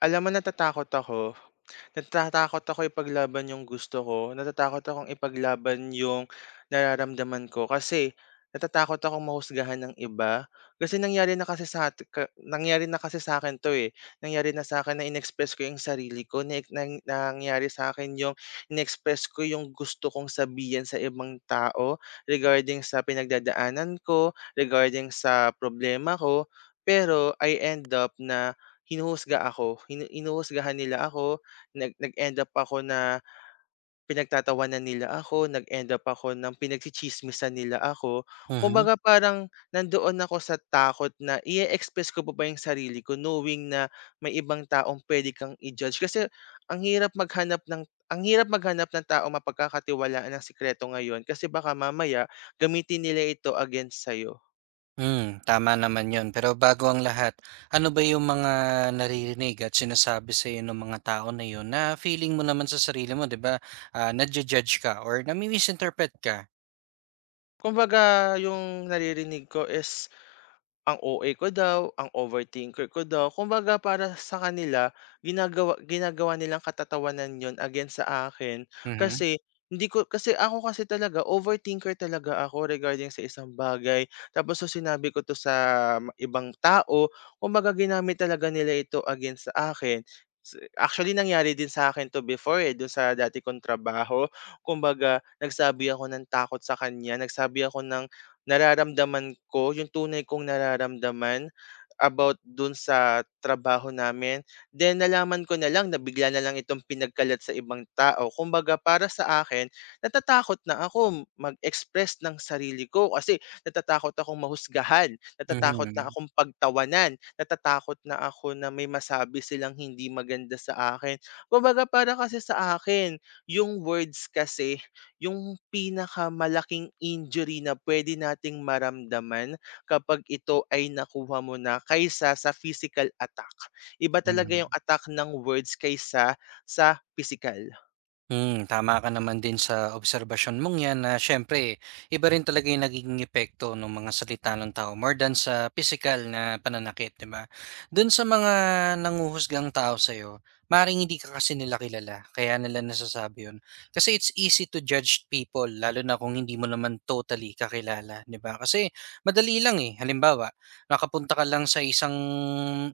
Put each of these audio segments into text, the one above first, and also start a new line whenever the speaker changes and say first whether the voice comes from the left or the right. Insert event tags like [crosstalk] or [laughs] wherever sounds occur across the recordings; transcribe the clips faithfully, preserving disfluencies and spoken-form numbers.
left: Alam mo, natatakot ako. Natatakot ako ipaglaban yung gusto ko, natatakot akong ipaglaban yung nararamdaman ko kasi natatakot akong mahusgahan ng iba. Kasi nangyari na kasi sa at- ka- nangyari na kasi sa akin 'to eh. Nangyari na sa akin na inexpress ko yung sarili ko, na, nang- nangyari sa akin yung inexpress ko yung gusto kong sabihin sa ibang tao regarding sa pinagdadaanan ko, regarding sa problema ko, pero I end up na hinuhusga ako, hinu- hinuhusgahan nila ako. Nag nag-end up ako na pinagtatawanan nila ako, nag-end up ako ng pinagtsitsismisan nila ako.
right: Mhm.
left: Kumbaga parang nandoon ako sa takot na i express ko pa ba yung sarili ko knowing na may ibang taong puwede kang i-judge. Kasi ang hirap maghanap ng ang hirap maghanap ng tao mapagkakatiwalaan ng sikreto ngayon kasi baka mamaya gamitin nila ito against sa'yo.
right: Hmm, tama naman 'yun. Pero bago ang lahat, ano ba yung mga naririnig at sinasabi sa'yo nung mga tao na 'yun na feeling mo naman sa sarili mo, 'di ba, ah, naju-judge ka or nami-misinterpret ka?
left: Kumbaga yung naririnig ko is ang O A ko daw, ang overthinker ko daw, kumbaga para sa kanila ginagawa ginagawa nilang katatawanan yon against sa akin.
right: Mhm.
left: Kasi hindi ko kasi ako kasi talaga overthinker talaga ako regarding sa isang bagay. Tapos nung sinabi ko 'to sa ma- ibang tao, kumbaga ginamit talaga nila ito against sa akin. S actually nangyari din sa akin 'to before, eh, dun sa dati kong trabaho. Kumbaga nagsabi ako ng takot sa kanya, nagsabi ako ng nararamdaman ko, yung tunay kong nararamdaman about dun sa trabaho namin. Then nalaman ko na lang na bigla na lang itong pinagkalat sa ibang tao. Kumbaga para sa akin, natatakot na ako mag-express ng sarili ko kasi natatakot akong mahusgahan, natatakot na
right: Mhm.
left: akong pagtawanan, natatakot na ako na may masabi silang hindi maganda sa akin. Kumbaga para kasi sa akin, yung words kasi yung pinakamalaking injury na pwede nating maramdaman kapag ito ay nakuha mo na kaysa sa physical attack. Iba talaga
right: Mm.
left: yung attack ng words kaysa sa physical.
right: Hmm, tama ka naman din sa obserbasyon mong 'yan na siyempre iba rin talaga yung nagiging epekto ng mga salita ng tao more than sa physical na pananakit, 'di ba? Do'n sa mga nanguhusgang tao sa'yo, maaaring hindi ka kasi nila kilala kaya nila nasasabi 'yun. Kasi it's easy to judge people lalo na kung hindi mo naman totally kakilala, 'di ba? Kasi madali lang, eh. Halimbawa, nakapunta ka lang sa isang,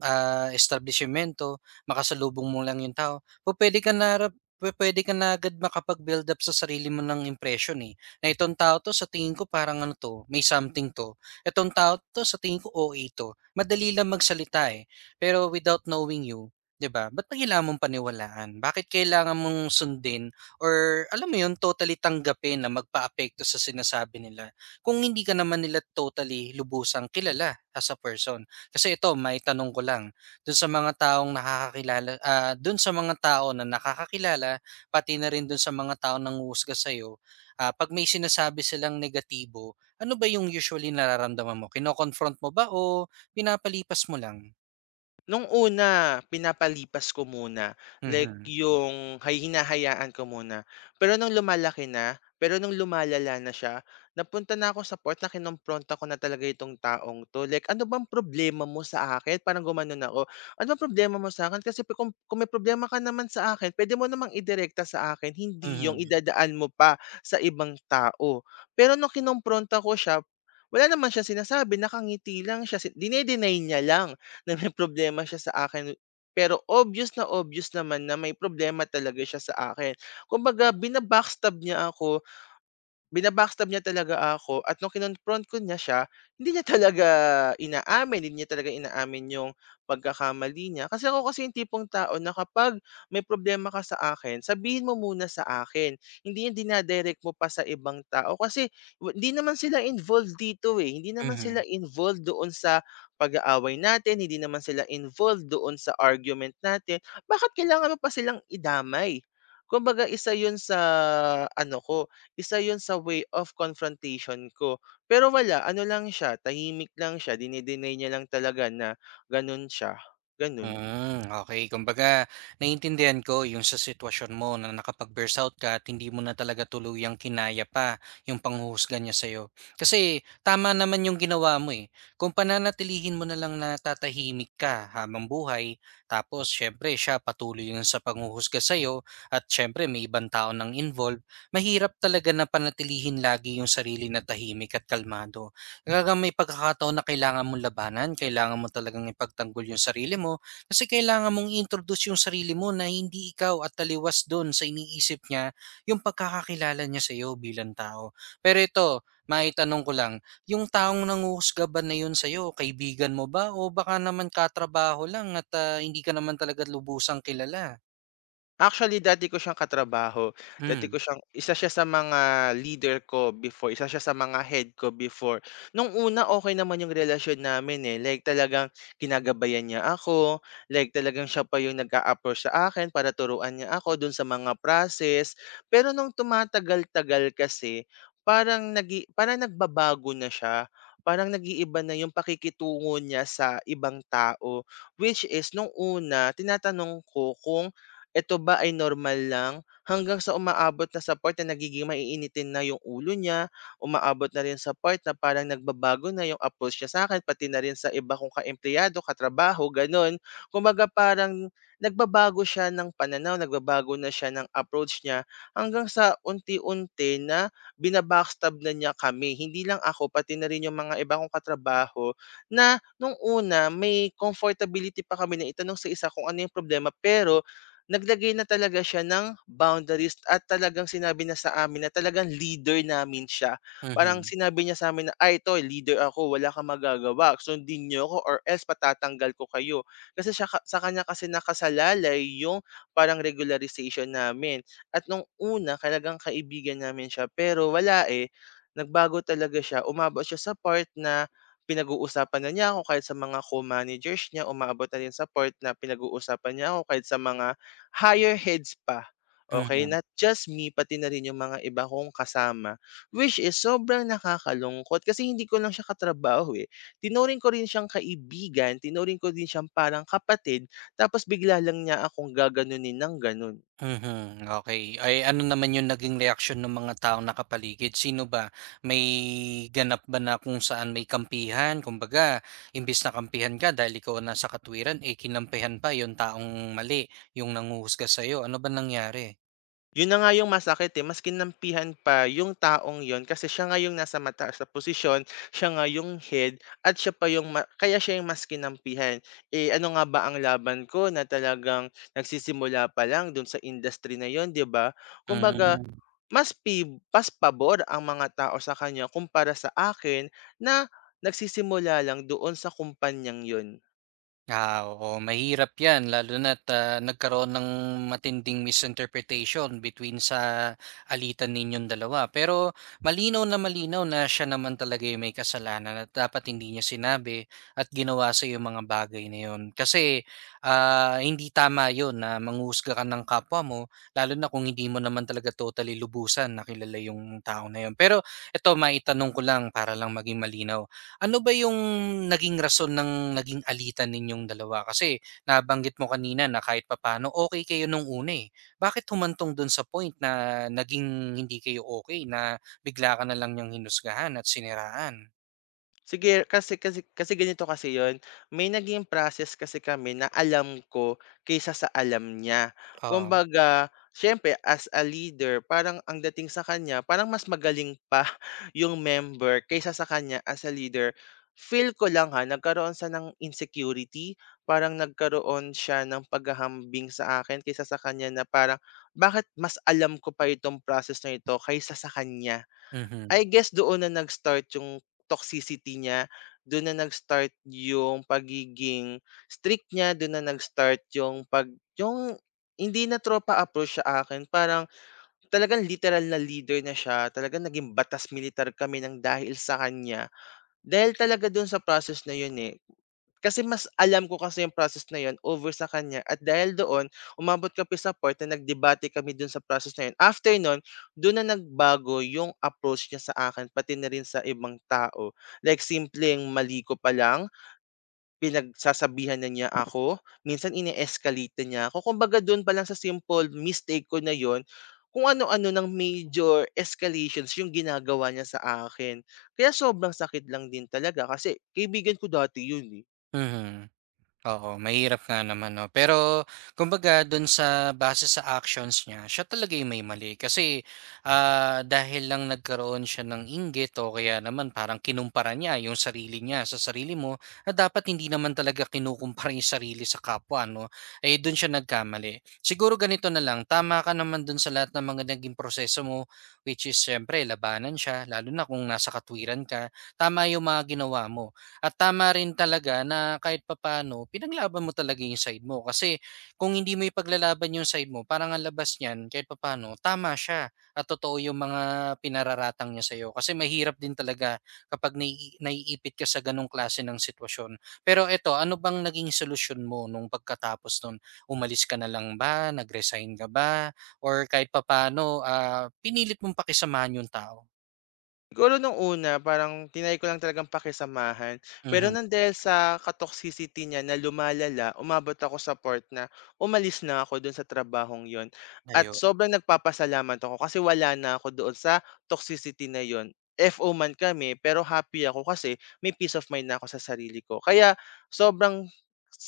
right: ah, establisyemento, makasalubong mo lang yung tao, pupuwede kang na P- pwede ka na agad makapag-build up sa sarili mo ng impression, eh, na itong tao 'to sa tingin ko parang ano 'to, may something 'to. Itong tao 'to sa tingin ko O A 'to. Madali lang magsalita, eh, pero without knowing you, 'di ba, ba't pa kailangan mong paniwalaan? Bakit kailangan mong sundin or alam mo 'yun, totally tanggapin na magpaapekto sa sinasabi nila kung hindi ka naman nila totally lubusang kilala as a person? Kasi ito, may tanong ko lang. Dun sa mga taong nakakakilala, ah, dun sa mga tao na nakakakilala, pati na rin dun sa mga taong nanghuhusga sa'yo, ah, 'pag may sinasabi silang negatibo, ano ba yung usually nararamdaman mo? Kino-confront mo ba o pinapalipas mo lang?
left: Nung una, pinapalipas ko muna, like
right: Mhm.
left: yung hay hinahayaan ko muna. Pero nung lumalaki na, pero nung lumalala na siya, napunta na ako sa port na kinompronta ko na talaga itong taong 'to. Like, "Ano bang problema mo sa akin?" Parang gumanon ako. "Ano bang problema mo sa akin? Kasi kung kung may problema ka naman sa akin, puwede mo namang idirekta sa akin, hindi yung
right: Mhm.
left: idadaan mo pa sa ibang tao." Pero nung kinompronta ko siya, wala naman siyang sinasabi, nakangiti lang siya, si dine niya lang na may [laughs] problema siya sa akin. Pero obvious na obvious naman na may problema talaga siya sa akin. Kumbaga bina-backstab niya ako. Bina-backstab niya talaga ako at nung kinonfront ko niya siya, hindi niya talaga inaamin, hindi niya talaga inaamin yung pagkakamali niya. Kasi ako kasi yung tipong tao na kapag may problema ka sa akin, sabihin mo muna sa akin. Hindi yung dinadirect mo pa sa ibang tao kasi wa- hindi naman sila involved dito eh. Hindi naman sila
right: Mhm.
left: involved doon sa pag-aaway natin, hindi naman sila involved doon sa argument natin. Bakit kailangan mo pa silang idamay? Kumbaga isa 'yun sa ano ko, isa 'yun sa way of confrontation ko. Pero wala, ano lang siya, tahimik lang siya, dine-deny niya lang talaga na gano'n siya, gano'n.
right: Hmm, okey. Kumbaga naiintindihan ko yung sa sitwasyon mo na nakapag-burst out ka at hindi mo na talaga tuluyang kinaya pa yung panghuhusga niya sa'yo. Kasi tama naman yung ginawa mo, eh. Kung pananatilihin mo na lang na tatahimik ka habang buhay, tapos siyempre siya patuloy yung sa panghuhusga sa'yo at siyempre may ibang tao ng involved, mahirap talaga na panatilihin lagi yung sarili na tahimik at kalmado. Kaya may pagkakataon na kailangan mong labanan, kailangan mo talagang ipagtanggol yung sarili mo kasi kailangan mong i-introduce yung sarili mo na hindi ikaw at taliwas dun sa iniisip niya yung pagkakakilala niya sa iyo bilang tao. Pero ito, maitanong ko lang, yung taong nanguhusga ba na yun sa iyo kaibigan mo ba o baka naman katrabaho lang at ah, hindi ka naman talaga lubusang kilala?
left: Actually, dati ko siyang katrabaho. Dati ko
right: Hmm.
left: siyang Isa siya sa mga leader ko before, isa siya sa mga head ko before. Nung una, okay naman yung relasyon namin, eh, like talagang ginagabayan niya ako, like talagang siya pa yung nag-a-approach sa akin para turuan niya ako dun sa mga process. Pero nung tumatagal-tagal kasi, parang nag parang nagbabago na siya, parang nag-iiba na yung pakikitungo niya sa ibang tao. Which is nung una, tinatanong ko kung ito ba ay normal lang? Hanggang sa umaabot na sa part na nagiging maiinitin na yung ulo niya, umaabot na rin sa part na parang nagbabago na yung approach niya sa akin pati na rin sa iba kong kaempleyado, katrabaho, gano'n. Kumbaga parang nagbabago siya ng pananaw, nagbabago na siya ng approach niya hanggang sa unti-unti na bina-backstab na niya kami. Hindi lang ako, pati na rin yung mga iba kong katrabaho na nung una may comfortability pa kami na itanong sa isa kung ano yung problema, pero naglagay na talaga siya ng boundaries at talagang sinabi na sa amin na talagang leader namin siya. Parang
right: Mhm.
left: sinabi niya sa amin na, "Ay, ito leader ako, wala kang magagawa, sundin niyo ako or else patatanggal ko kayo." Kasi siya ka sa kanya kasi nakasalalay yung parang regularization namin at nung una talagang kaibigan namin siya pero wala, eh, nagbago talaga siya. Umabot siya sa part na pinag-uusapan na niya ako kahit sa mga co-managers niya, umabot na rin sa part na pinag-uusapan niya ako kahit sa mga higher heads pa, okay,
right: Mhm.
left: not just me pati na rin yung mga iba kong kasama, which is sobrang nakakalungkot kasi hindi ko lang siya katrabaho, eh, tinuring ko rin siyang kaibigan, tinuring ko din siyang parang kapatid tapos bigla lang niya akong gaganunin ng ganun.
right: Mhm, okay. Ay, ano naman yung naging reaksyon ng mga taong nakapaligid? Sino ba? May ganap ba na kung saan may kampihan? Kumbaga imbes na kampihan ka dahil ikaw ang nasa katwiran, eh, kinampihan pa yung taong mali, yung nanghuhusga sa'yo. Ano ba nangyari?
left: Yun na nga yung masakit, eh, mas kinampihan pa yung taong yon kasi siya nga yung nasa mataas na posisyon, siya nga yung head at siya pa yung ma kaya siya yung mas kinampihan. Eh, ano nga ba ang laban ko na talagang nagsisimula pa lang dun sa industry na yon, 'di ba? Kumbaga
right: Hmm.
left: mas pi mas pabor ang mga tao sa kanya kumpara sa akin na nagsisimula lang doon sa kumpanyang yon.
right: Ah, oo, mahirap 'yan lalo na't, ah, nagkaroon ng matinding misinterpretation between sa alitan ninyong dalawa. Pero malinaw na malinaw na siya naman talaga yung may kasalanan at dapat hindi niya sinabi at ginawa sa'yo yung mga bagay na 'yun. Kasi, ah, hindi tama yon na manghusga ka ng kapwa mo lalo na kung hindi mo naman talaga totally lubusan na kilala yung tao na yon. Pero eto maitanong ko lang para lang maging malinaw. Ano ba yung naging rason ng naging alitan ninyong dalawa? Kasi nabanggit mo kanina na kahit papaano okay kayo nung una, eh. Bakit humantong dun sa point na naging hindi kayo okay na bigla ka na lang niyang hinusgahan at siniraan?
left: Sige, kasi kasi kasi ganito kasi yon, may naging process kasi kami na alam ko kaysa sa alam niya.
right: Oo.
left: Kumbaga, siyempre as a leader parang ang dating sa kanya parang mas magaling pa [laughs] yung member kaysa sa kanya as a leader. Feel ko lang ha, nagkaroon sa ng insecurity, parang nagkaroon siya ng paghahambing sa akin kaysa sa kanya na parang, "Bakit mas alam ko pa itong process na ito kaysa sa kanya?"
right: Mhm.
left: I guess doon na nag-start yung toxicity niya, doon na nag-start yung pagiging strict niya, doon na nag-start yung 'pag yung hindi na tropa approach sa akin. Parang talagang literal na leader na siya, talagang naging batas militar kami ng dahil sa kanya. Dahil talaga do'n sa process na 'yun, eh. Kasi mas alam ko kasi yung process na yun over sa kanya at dahil doon umabot kami sa part na nagdebate kami dun sa process na yun. After nun, doon na nagbago yung approach niya sa akin pati na rin sa ibang tao. Like simpleng mali ko pa lang, pinagsasabihan na niya ako, minsan ine-escalate na niya ako. Kumbaga doon pa lang sa simple mistake ko na yun, kung ano-ano ng major escalations yung ginagawa niya sa akin. Kaya sobrang sakit lang din talaga kasi kaibigan ko dati yun eh.
right: Mhm. Oo, mahirap nga naman, 'no. Pero kumbaga do'n sa base sa actions niya, siya talaga yung may mali kasi, ah, dahil lang nagkaroon siya ng inggit o kaya naman parang kinumpara niya yung sarili niya sa sarili mo na dapat hindi naman talaga kinukumpara yung sarili sa kapwa, 'no, eh, dun siya nagkamali. Siguro ganito na lang, tama ka naman dun sa lahat ng mga naging proseso mo, which is siyempre labanan siya lalo na kung nasa katwiran ka. Tama yung mga ginawa mo. At tama rin talaga na kahit papaano pinaglaban mo talaga yung side mo kasi kung hindi mo ipaglalaban yung side mo parang ang labas niyan kahit papaano tama siya at totoo yung mga pinararatang niya sa'yo kasi mahirap din talaga kapag nai- naiipit ka sa ganong klase ng sitwasyon. Pero eto, ano bang naging solusyon mo nung pagkatapos nun? Umalis ka na lang ba? Nag-resign ka ba? Or kahit papaano, ah, pinilit mong pakisamahan yung tao?
left: Siguro nung una parang tinry ko lang talagang pakisamahan, pero
right: Mhm.
left: ng dahil sa ka-toxicity niya na lumalala, umabot ako sa part na umalis na ako dun sa trabahong yon. At
right: Ayo.
left: sobrang nagpapasalamat ako kasi wala na ako doon sa toxicity na yon. F O man kami pero happy ako kasi may peace of mind na ako sa sarili ko. Kaya sobrang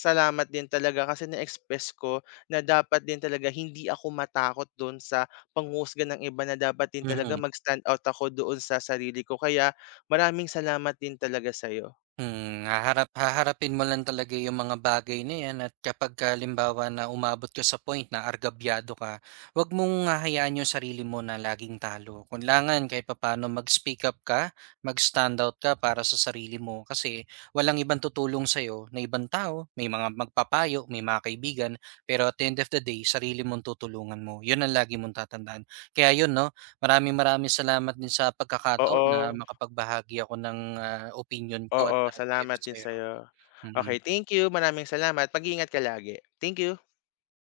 left: salamat din talaga kasi na-express ko na dapat din talaga hindi ako matakot dun sa panghuhusga ng iba, na dapat din talaga
right: Mhm.
left: mag-stand out ako doon sa sarili ko, kaya maraming salamat din talaga sa'yo.
right: Hmm, haharap haharapin mo lang talaga yung mga bagay na yan at kapag halimbawa na umabot ka sa point na argabyado ka, wag mong hahayaan yung sarili mo na laging talo. Kailangan kahit papaano mag-speak up ka, mag-stand out ka para sa sarili mo kasi walang ibang tutulong sa'yo na ibang tao, may mga magpapayo, may mga kaibigan, pero at the end of the day, sarili mong tutulungan mo. Yun ang lagi mong tatandaan. Kaya yun, no, maraming maraming salamat din sa pagkakataon na
left: Oo,
right: makapagbahagi ako ng, ah, opinyon ko at,
left: oo,
right: ah,
left: salamat
right: tips
left: din
right: sa'yo.
left: sa'yo.
right: Mm.
left: Okay, thank you, maraming salamat. Mag-iingat ka lagi. Thank you.